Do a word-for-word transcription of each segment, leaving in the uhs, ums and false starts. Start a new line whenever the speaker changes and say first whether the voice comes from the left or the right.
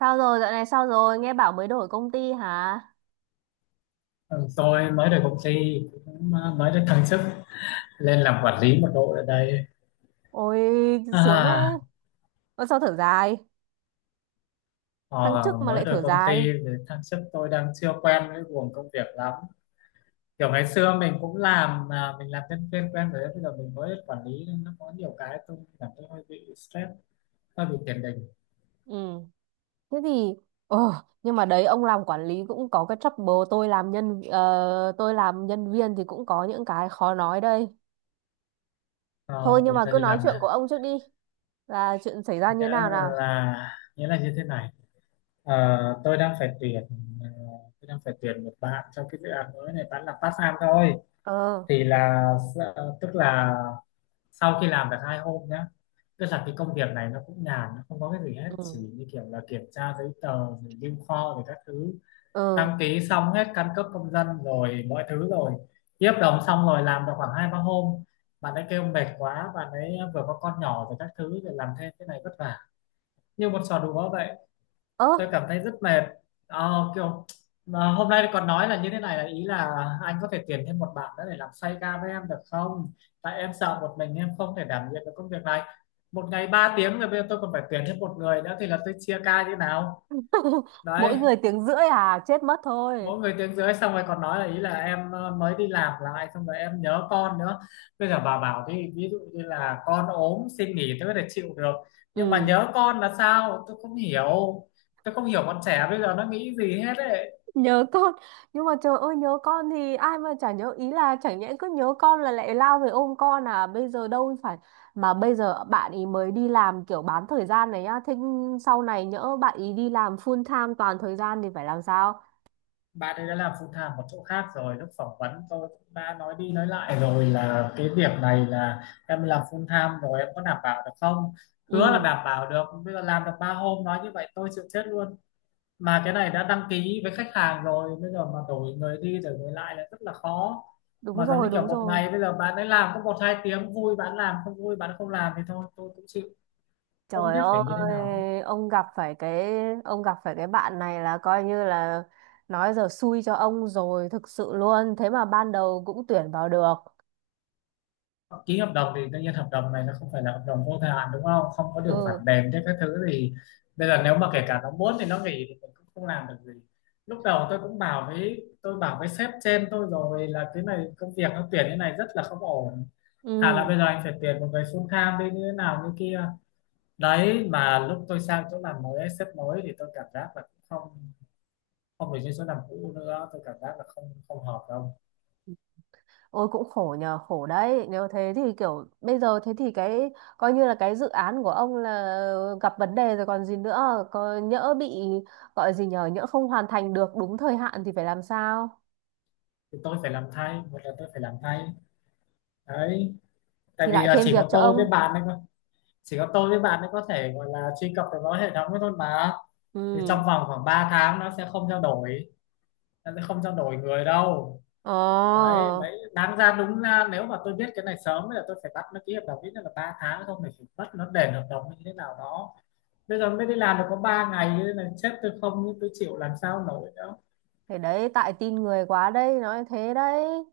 right: Sao rồi, dạo này sao rồi? Nghe bảo mới đổi công ty hả?
left: Ừ, Tôi mới được công ty, cũng à, mới được thăng chức lên làm quản lý một đội ở đây.
right: Ôi, sướng đấy.
left: à
right: Ôi, sao thở dài? Thăng
left: ờ,
right: chức mà
left: mới
right: lại
left: được
right: thở
left: công ty
right: dài.
left: thì thăng chức, tôi đang chưa quen với guồng công việc lắm. Kiểu ngày xưa mình cũng làm, mà mình làm nhân viên quen rồi đấy, bây giờ mình mới quản lý nên nó có nhiều cái tôi cảm thấy hơi bị stress, hơi bị tiền đình.
right: Ừ, thế thì... Ờ, nhưng mà đấy, ông làm quản lý cũng có cái trouble. Tôi làm nhân... ờ, tôi làm nhân viên thì cũng có những cái khó nói đây. Thôi,
left: ờ,
right: nhưng
left: mình
right: mà
left: giờ
right: cứ
left: đi
right: nói
left: làm
right: chuyện
left: này,
right: của ông trước đi. Là chuyện xảy ra
left: nghĩa
right: như nào nào?
left: là nghĩa là như thế này. Ờ, tôi đang phải tuyển ờ, tôi đang phải tuyển một bạn cho cái dự án mới này, bạn làm part time thôi.
right: Ờ.
left: Thì là s- tức là sau khi làm được hai hôm nhá, tức là cái công việc này nó cũng nhàn, nó không có cái gì hết, chỉ
right: Ừ,
left: như kiểu là kiểm tra giấy tờ rồi lưu kho rồi các thứ.
right: ừ.
left: Đăng ký xong hết căn cước công dân rồi mọi thứ rồi, ký hợp đồng xong rồi làm được khoảng hai ba hôm. Bạn ấy kêu mệt quá, bạn ấy vừa có con nhỏ rồi các thứ, rồi làm thêm cái này vất vả, như một trò đùa vậy.
right: Ơ.
left: Tôi cảm thấy rất mệt. Ờ, kiểu mà hôm nay còn nói là như thế này, là ý là anh có thể tuyển thêm một bạn nữa để làm xoay ca với em được không, tại em sợ một mình em không thể đảm nhiệm được công việc này. Một ngày ba tiếng rồi bây giờ tôi còn phải tuyển thêm một người nữa thì là tôi chia ca như nào?
right: Mỗi
left: Đấy,
right: người tiếng rưỡi à? Chết mất thôi.
left: mỗi người tiếng rưỡi xong rồi còn nói là ý là em ờ, mới đi làm lại xong rồi em nhớ con nữa. Bây giờ bà bảo đi, ví dụ như là con ốm xin nghỉ tôi có thể chịu được, nhưng mà
right: Ừ.
left: nhớ con là sao tôi không hiểu. Tôi không hiểu bọn trẻ bây giờ nó nghĩ gì hết ấy.
right: Nhớ con, nhưng mà trời ơi, nhớ con thì ai mà chả nhớ, ý là chẳng nhẽ cứ nhớ con là lại lao về ôm con à, bây giờ đâu phải. Mà bây giờ bạn ý mới đi làm kiểu bán thời gian này nhá, thế sau này nhỡ bạn ý đi làm full time toàn thời gian thì phải làm sao?
left: Bạn ấy đã làm full time một chỗ khác rồi, lúc phỏng vấn tôi cũng đã nói đi nói lại rồi là cái việc này là em làm full time rồi em có đảm bảo được không. Hứa là
right: Ừ,
left: đảm bảo được, bây giờ làm được ba hôm nói như vậy tôi chịu chết luôn. Mà cái này đã đăng ký với khách hàng rồi, bây giờ mà đổi người đi đổi người lại là rất là khó.
right: đúng
left: Mà giống như
right: rồi
left: kiểu
right: đúng
left: một
right: rồi.
left: ngày bây giờ bạn ấy làm có một hai tiếng, vui bạn làm, không vui bạn không làm thì thôi, tôi cũng chịu, không
right: Trời
left: biết phải như thế nào hết.
right: ơi, ông gặp phải cái, ông gặp phải cái bạn này là coi như là nói giờ xui cho ông rồi, thực sự luôn, thế mà ban đầu cũng tuyển vào được.
left: Ký hợp đồng thì tự nhiên hợp đồng này nó không phải là hợp đồng vô thời hạn đúng không, không có điều khoản
right: Ừ.
left: đền thế các thứ, thì bây giờ nếu mà kể cả nó muốn thì nó nghỉ thì mình cũng không làm được gì. Lúc đầu tôi cũng bảo với tôi bảo với sếp trên tôi rồi là cái này công việc nó tuyển như này rất là không ổn. Thà là
right: Ừ.
left: bây giờ anh phải tuyển một người full time đi như thế nào như kia. Đấy mà lúc tôi sang chỗ làm mới ấy, sếp mới thì tôi cảm giác là cũng không không được như chỗ làm cũ nữa, tôi cảm giác là không không hợp đâu.
right: Ôi cũng khổ nhờ, khổ đấy. Nếu thế thì kiểu bây giờ thế thì cái coi như là cái dự án của ông là gặp vấn đề rồi còn gì nữa, có nhỡ bị gọi gì nhờ, nhỡ không hoàn thành được đúng thời hạn thì phải làm sao?
left: Thì tôi phải làm thay, một là tôi phải làm thay đấy, tại
right: Thì
left: vì
right: lại
left: là
right: thêm
left: chỉ
right: việc
left: có
right: cho
left: tôi với
right: ông.
left: bạn ấy thôi, chỉ có tôi với bạn ấy có thể gọi là truy cập được vào hệ thống ấy thôi mà. Thì
right: Ừ.
left: trong vòng khoảng ba tháng nó sẽ không trao đổi nó sẽ không trao đổi người đâu.
right: Ờ.
left: Đấy, mấy đáng ra đúng ra nếu mà tôi biết cái này sớm thì là tôi phải bắt nó ký hợp đồng ít nhất là ba tháng, không thì phải bắt nó đền hợp đồng như thế nào đó. Bây giờ mới đi làm được có ba ngày như thế này, sếp tôi, không, tôi chịu làm sao nổi nữa.
right: Thế đấy, tại tin người quá đây, nói thế đấy.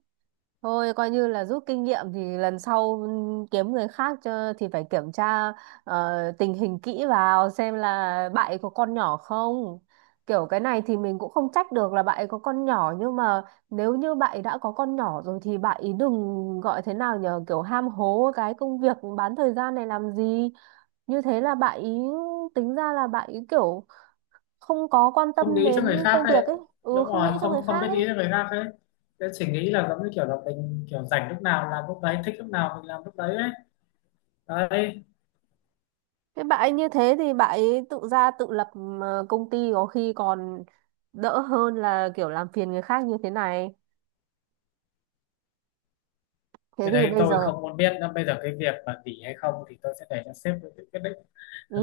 right: Thôi coi như là rút kinh nghiệm thì lần sau ừm, kiếm người khác cho thì phải kiểm tra ờ, tình hình kỹ vào xem là bạn ấy có con nhỏ không. Kiểu cái này thì mình cũng không trách được là bạn ấy có con nhỏ, nhưng mà nếu như bạn ấy đã có con nhỏ rồi thì bạn ấy đừng gọi thế nào nhờ kiểu ham hố cái công việc bán thời gian này làm gì. Như thế là bạn ấy tính ra là bạn ấy kiểu không có quan
left: Không
right: tâm
left: nghĩ cho
right: đến
left: người khác
right: công việc
left: đấy.
right: ấy. Ừ,
left: Đúng
right: không
left: rồi,
right: nghĩ cho người
left: không không biết
right: khác ấy.
left: nghĩ cho người khác ấy. Thế chỉ nghĩ là giống như kiểu là mình kiểu rảnh lúc nào làm lúc đấy, thích lúc nào mình làm lúc đấy ấy. Đấy,
right: Thế bà ấy như thế thì bà ấy tự ra tự lập, ờ, công ty có khi còn đỡ hơn là kiểu làm phiền người khác như thế này. Thế
left: cái
right: thì
left: đấy
right: bây
left: tôi
right: giờ
left: không muốn biết, nên bây giờ cái việc mà nghỉ hay không thì tôi sẽ để cho sếp tự quyết định.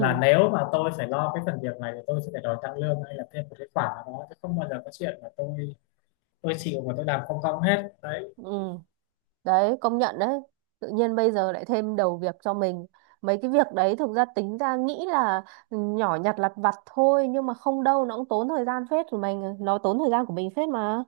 left: Và nếu mà tôi phải lo cái phần việc này thì tôi sẽ phải đòi tăng lương hay là thêm một cái khoản nào đó, chứ không bao giờ có chuyện mà tôi tôi chịu và tôi làm không công hết đấy.
right: Ừ, đấy công nhận đấy. Tự nhiên bây giờ lại thêm đầu việc cho mình, mấy cái việc đấy thực ra tính ra nghĩ là nhỏ nhặt lặt vặt thôi, nhưng mà không đâu, nó cũng tốn thời gian phết của mình, nó tốn thời gian của mình phết mà.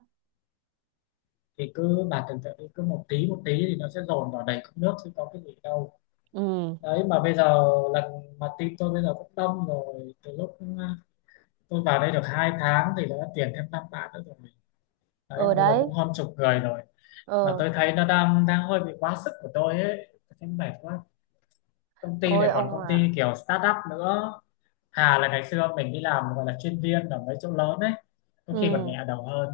left: Thì cứ bà tưởng tượng đi, cứ một tí một tí thì nó sẽ dồn vào đầy cốc nước chứ có cái gì đâu.
right: Ừ.
left: Đấy mà bây giờ lần mà team tôi bây giờ cũng đông rồi, từ lúc uh, tôi vào đây được hai tháng thì nó đã tuyển thêm năm bạn nữa rồi. Đấy
right: Ở
left: mà bây giờ
right: đấy.
left: cũng hơn chục người rồi, mà
right: Ờ.
left: tôi thấy nó đang đang hơi bị quá sức của tôi ấy, tôi thấy mệt quá. Công ty
right: Ôi
left: này còn
right: ông
left: công
right: à.
left: ty kiểu startup nữa. Thà là ngày xưa mình đi làm gọi là chuyên viên ở mấy chỗ lớn ấy, có
right: Ừ.
left: khi còn nhẹ đầu hơn.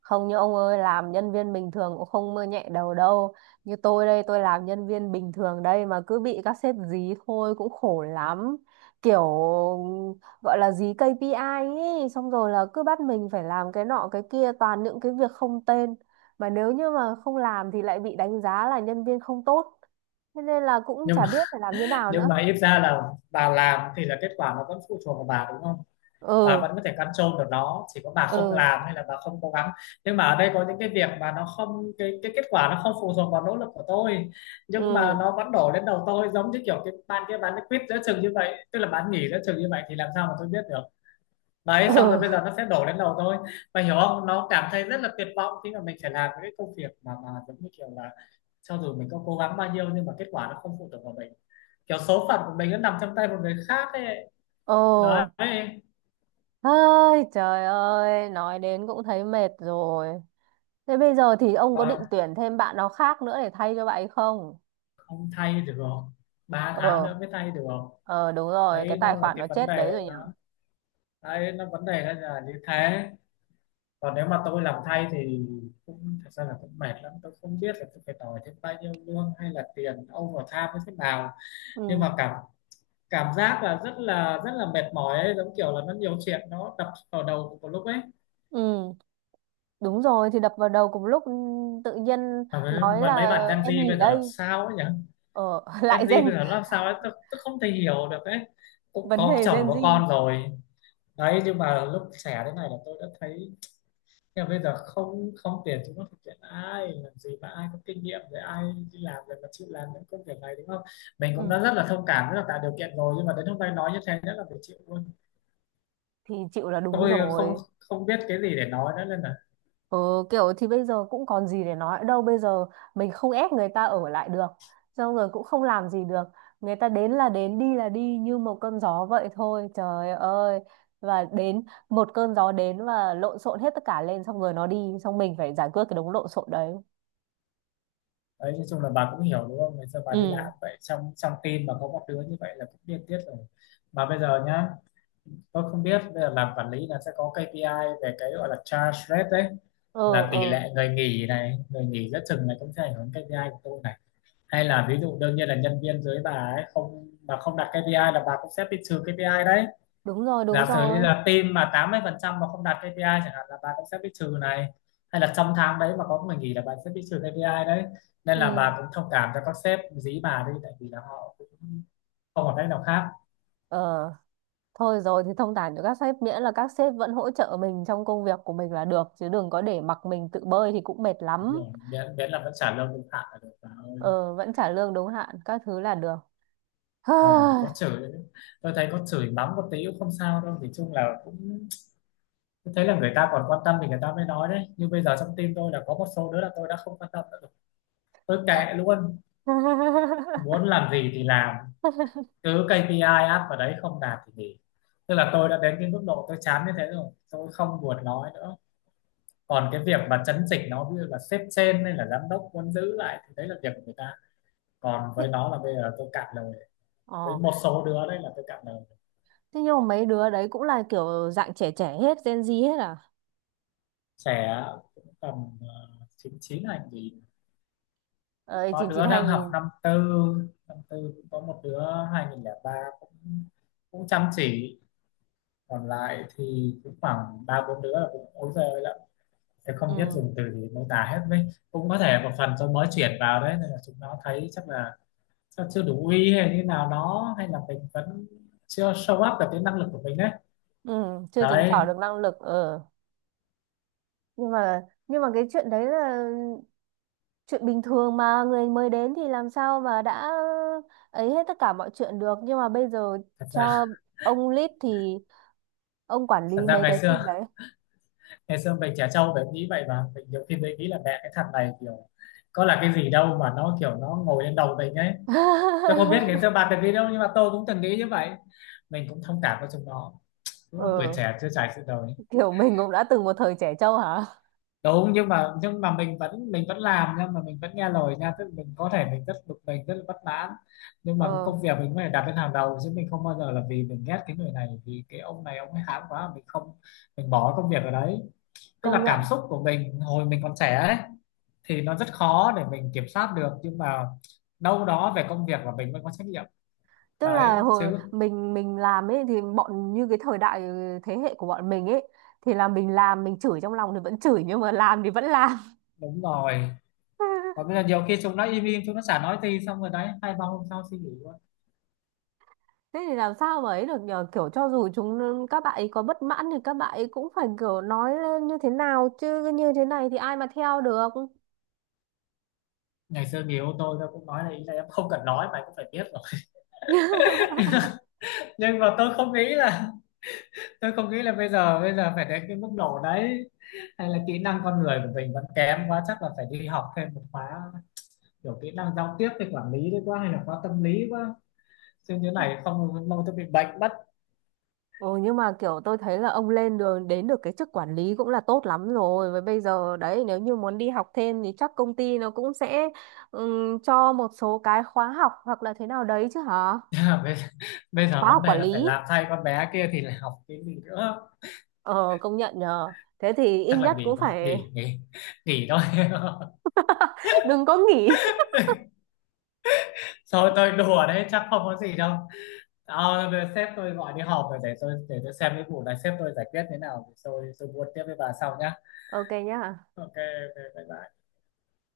right: Không như ông ơi, làm nhân viên bình thường cũng không mơ nhẹ đầu đâu. Như tôi đây, tôi làm nhân viên bình thường đây mà cứ bị các sếp dí thôi cũng khổ lắm. Kiểu gọi là dí ca pê i ấy, xong rồi là cứ bắt mình phải làm cái nọ cái kia, toàn những cái việc không tên. Mà nếu như mà không làm thì lại bị đánh giá là nhân viên không tốt. Thế nên là cũng
left: Nhưng
right: chả
left: mà
right: biết phải làm như nào
left: nhưng mà
right: nữa.
left: ít ra là bà làm thì là kết quả nó vẫn phụ thuộc vào bà đúng không, bà
right: Ừ.
left: vẫn có thể control được nó, chỉ có bà không
right: Ừ,
left: làm hay là bà không cố gắng. Nhưng mà ở đây có những cái việc mà nó không, cái cái kết quả nó không phụ thuộc vào nỗ lực của tôi. Nhưng mà
right: ừ,
left: nó vẫn đổ lên đầu tôi, giống như kiểu cái bạn kia bán quýt giữa chừng như vậy, tức là bán nghỉ giữa chừng như vậy thì làm sao mà tôi biết được. Đấy xong rồi
right: ừ.
left: bây giờ nó sẽ đổ lên đầu tôi, mà hiểu không, nó cảm thấy rất là tuyệt vọng khi mà mình phải làm những cái công việc mà mà giống như kiểu là cho dù mình có cố gắng bao nhiêu nhưng mà kết quả nó không phụ thuộc vào mình, kiểu số phận của mình nó nằm trong tay một người khác ấy.
right: Ồ.
left: Đấy.
right: Ơi trời ơi, nói đến cũng thấy mệt rồi. Thế bây giờ thì ông có định
left: Còn
right: tuyển thêm bạn nào khác nữa để thay cho bạn ấy không?
left: không thay được, không ba tháng
right: Ờ,
left: nữa mới thay được, không
right: ờ đúng rồi, cái
left: đấy nó
right: tài
left: là
right: khoản
left: cái
right: nó
left: vấn
right: chết đấy
left: đề
right: rồi nhỉ?
left: nó, đấy nó vấn đề nó là như thế. Còn nếu mà tôi làm thay thì cũng thật ra là cũng mệt lắm, tôi không biết là tôi phải đòi thêm bao nhiêu lương hay là tiền overtime như thế nào. Nhưng
right: Ừ.
left: mà cảm cảm giác là rất là rất là mệt mỏi ấy, giống kiểu là nó nhiều chuyện nó đập vào đầu một lúc ấy.
right: Ừ, đúng rồi thì đập vào đầu cùng lúc, ừ, tự nhiên
left: mà mấy,
right: nói
left: mà
right: là
left: mấy bạn Gen
right: em
left: Z
right: nghỉ
left: bây giờ làm
right: đây.
left: sao ấy nhỉ,
right: Ờ,
left: Gen
right: lại
left: Z bây
right: gen
left: giờ nó làm sao ấy, tôi, tôi không thể hiểu được ấy. Cũng
right: vấn
left: có
right: đề
left: chồng
right: Gen
left: có
right: Z.
left: con rồi đấy, nhưng mà lúc trẻ thế này là tôi đã thấy, nhưng mà bây giờ không không tiền chúng nó thực hiện ai làm gì mà ai có kinh nghiệm rồi, ai đi làm rồi mà chịu làm những công việc này đúng không. Mình cũng
right: Ừ,
left: đã rất là thông cảm, rất là tạo điều kiện rồi, nhưng mà đến hôm nay nói như thế rất là phải chịu luôn.
right: thì chịu là đúng
left: Tôi không
right: rồi.
left: không biết cái gì để nói nữa nên là
right: Ờ, kiểu thì bây giờ cũng còn gì để nói đâu, bây giờ mình không ép người ta ở lại được, xong rồi cũng không làm gì được, người ta đến là đến đi là đi như một cơn gió vậy thôi, trời ơi. Và đến một cơn gió đến và lộn xộn hết tất cả lên, xong rồi nó đi xong mình phải giải quyết cái đống lộn xộn đấy.
left: đấy, nói chung là bà cũng hiểu đúng không, ngày xưa bà đi làm
right: Ừ.
left: vậy, trong trong team mà có một đứa như vậy là cũng điên tiết rồi. Mà bây giờ nhá, tôi không biết bây giờ làm quản lý là sẽ có ca pê i về cái gọi là charge rate đấy,
right: Ờ
left: là tỷ
right: ờ.
left: lệ người nghỉ này, người nghỉ giữa chừng này cũng sẽ ảnh hưởng ca pê i của tôi này. Hay là ví dụ đương nhiên là nhân viên dưới bà ấy không, mà không đạt kây pi ai là bà cũng sẽ bị trừ kây pi ai đấy.
right: Đúng rồi đúng
left: Giả sử như
right: rồi.
left: là team mà tám mươi phần trăm mà không đạt ca pê i chẳng hạn là bà cũng sẽ bị trừ này, hay là trong tháng đấy mà có người nghỉ là bà sẽ bị trừ ca pê i đấy. Nên
right: Ừ.
left: là bà cũng thông cảm cho các sếp dí bà đi, tại vì là họ cũng không còn cách nào khác.
right: Ờ, thôi rồi thì thông cảm cho các sếp miễn là các sếp vẫn hỗ trợ mình trong công việc của mình là được, chứ đừng có để mặc mình tự bơi thì cũng mệt
left: Đúng
right: lắm.
left: rồi. Miễn, miễn là vẫn trả lương đúng hạn là được bà ơi.
right: Ờ, vẫn trả lương đúng hạn các thứ là được.
left: Còn có chửi nữa. Tôi thấy có chửi mắng một tí cũng không sao đâu, thì chung là cũng, tôi thấy là người ta còn quan tâm thì người ta mới nói đấy. Nhưng bây giờ trong tim tôi là có một số đứa là tôi đã không quan tâm nữa rồi. Tôi kệ luôn, muốn làm gì thì làm, cứ kây pi ai áp vào đấy, không đạt thì nghỉ. Tức là tôi đã đến cái mức độ tôi chán như thế rồi, tôi không buồn nói nữa. Còn cái việc mà chấn chỉnh nó, ví dụ là sếp trên hay là giám đốc muốn giữ lại, thì đấy là việc của người ta. Còn với nó là bây giờ tôi cạn lời với
right: Ờ,
left: một số đứa đây, là tôi cảm thấy
right: thế nhưng mà mấy đứa đấy cũng là kiểu dạng trẻ trẻ hết, Gen Z hết à?
left: trẻ, cũng tầm ờ, chín chín hành gì.
right: Ờ,
left: Có
right: chín chín
left: đứa đang học
right: hai không không không.
left: năm tư, năm tư cũng có một đứa, hai nghìn lẻ ba, cũng cũng chăm chỉ. Còn lại thì cũng khoảng ba bốn đứa là cũng ối giời ơi lắm, tôi không biết
right: Ừ,
left: dùng từ gì mô tả hết. Với cũng có thể một phần do mới chuyển vào đấy nên là chúng nó thấy chắc là chắc chưa đủ uy hay như nào đó, hay là mình vẫn chưa show up được cái năng lực của mình đấy.
right: ừ, chưa chứng tỏ
left: Đấy.
right: được năng lực. Ờ. Nhưng mà nhưng mà cái chuyện đấy là chuyện bình thường mà, người mới đến thì làm sao mà đã ấy hết tất cả mọi chuyện được. Nhưng mà bây giờ
left: thật
right: cho
left: ra
right: ông lead thì ông quản
left: thật
right: lý
left: ra
right: mấy
left: ngày
right: cái team
left: xưa
right: đấy.
left: ngày xưa mình trẻ trâu mình nghĩ vậy mà, mình nhiều khi mình nghĩ là mẹ cái thằng này kiểu có là cái gì đâu mà nó kiểu nó ngồi lên đầu mình ấy. Tôi không biết ngày xưa bà từng nghĩ đâu, nhưng mà tôi cũng từng nghĩ như vậy. Mình cũng thông cảm với chúng nó, đúng không? Tuổi
right: Ừ.
left: trẻ chưa trải sự đời.
right: Kiểu mình cũng đã từng một thời trẻ trâu hả.
left: Đúng, nhưng mà nhưng mà mình vẫn mình vẫn làm, nhưng mà mình vẫn nghe lời nha. Tức là mình có thể mình rất bực, mình rất là bất mãn, nhưng mà cái
right: Ờ,
left: công việc mình phải đặt lên hàng đầu chứ. Mình không bao giờ là vì mình ghét cái người này, vì cái ông này ông ấy hãm quá, mình không, mình bỏ công việc ở đấy. Tức
right: công
left: là cảm
right: nhận.
left: xúc của mình hồi mình còn trẻ ấy thì nó rất khó để mình kiểm soát được, nhưng mà đâu đó về công việc của mình vẫn có trách nhiệm
right: Tức là
left: đấy
right: hồi
left: chứ.
right: mình mình làm ấy thì bọn như cái thời đại thế hệ của bọn mình ấy thì là mình làm, mình chửi trong lòng thì vẫn chửi nhưng mà làm thì vẫn làm.
left: Đúng rồi. Còn bây giờ nhiều khi chúng nó im im, chúng nó chả nói gì, xong rồi đấy hai ba hôm sau suy nghĩ quá.
right: Thế thì làm sao mà ấy được nhờ, kiểu cho dù chúng các bạn ấy có bất mãn thì các bạn ấy cũng phải kiểu nói lên như thế nào, chứ như thế này thì ai mà theo được.
left: Ngày xưa người yêu tôi tôi cũng nói là ý là em không cần nói mà cũng phải biết rồi. Nhưng mà tôi không nghĩ là tôi không nghĩ là bây giờ bây giờ phải đến cái mức độ đấy, hay là kỹ năng con người của mình vẫn kém quá, chắc là phải đi học thêm một khóa, kiểu kỹ năng giao tiếp với quản lý đấy quá, hay là khóa tâm lý quá. Chứ như này không lâu tôi bị bệnh.
right: Ừ, nhưng mà kiểu tôi thấy là ông lên đường đến được cái chức quản lý cũng là tốt lắm rồi. Với bây giờ đấy nếu như muốn đi học thêm thì chắc công ty nó cũng sẽ ừm, cho một số cái khóa học hoặc là thế nào đấy chứ hả?
left: bây, bây giờ
right: Khóa
left: vấn
right: học
left: đề
right: quản
left: là phải
right: lý.
left: làm thay con bé kia thì lại học cái gì nữa.
right: Ờ công nhận nhờ. Thế thì ít
left: Chắc là
right: nhất
left: nghỉ
right: cũng
left: thôi,
right: phải
left: nghỉ, nghỉ, nghỉ thôi.
right: đừng có nghỉ.
left: Thôi tôi đùa đấy, chắc không có gì đâu. Ờ, bây giờ sếp tôi gọi đi họp rồi, để tôi để tôi xem cái vụ này sếp tôi giải quyết thế nào, rồi tôi tôi buôn tiếp với bà sau nhá.
right: Ok nhá.
left: Ok, ok, bye bye.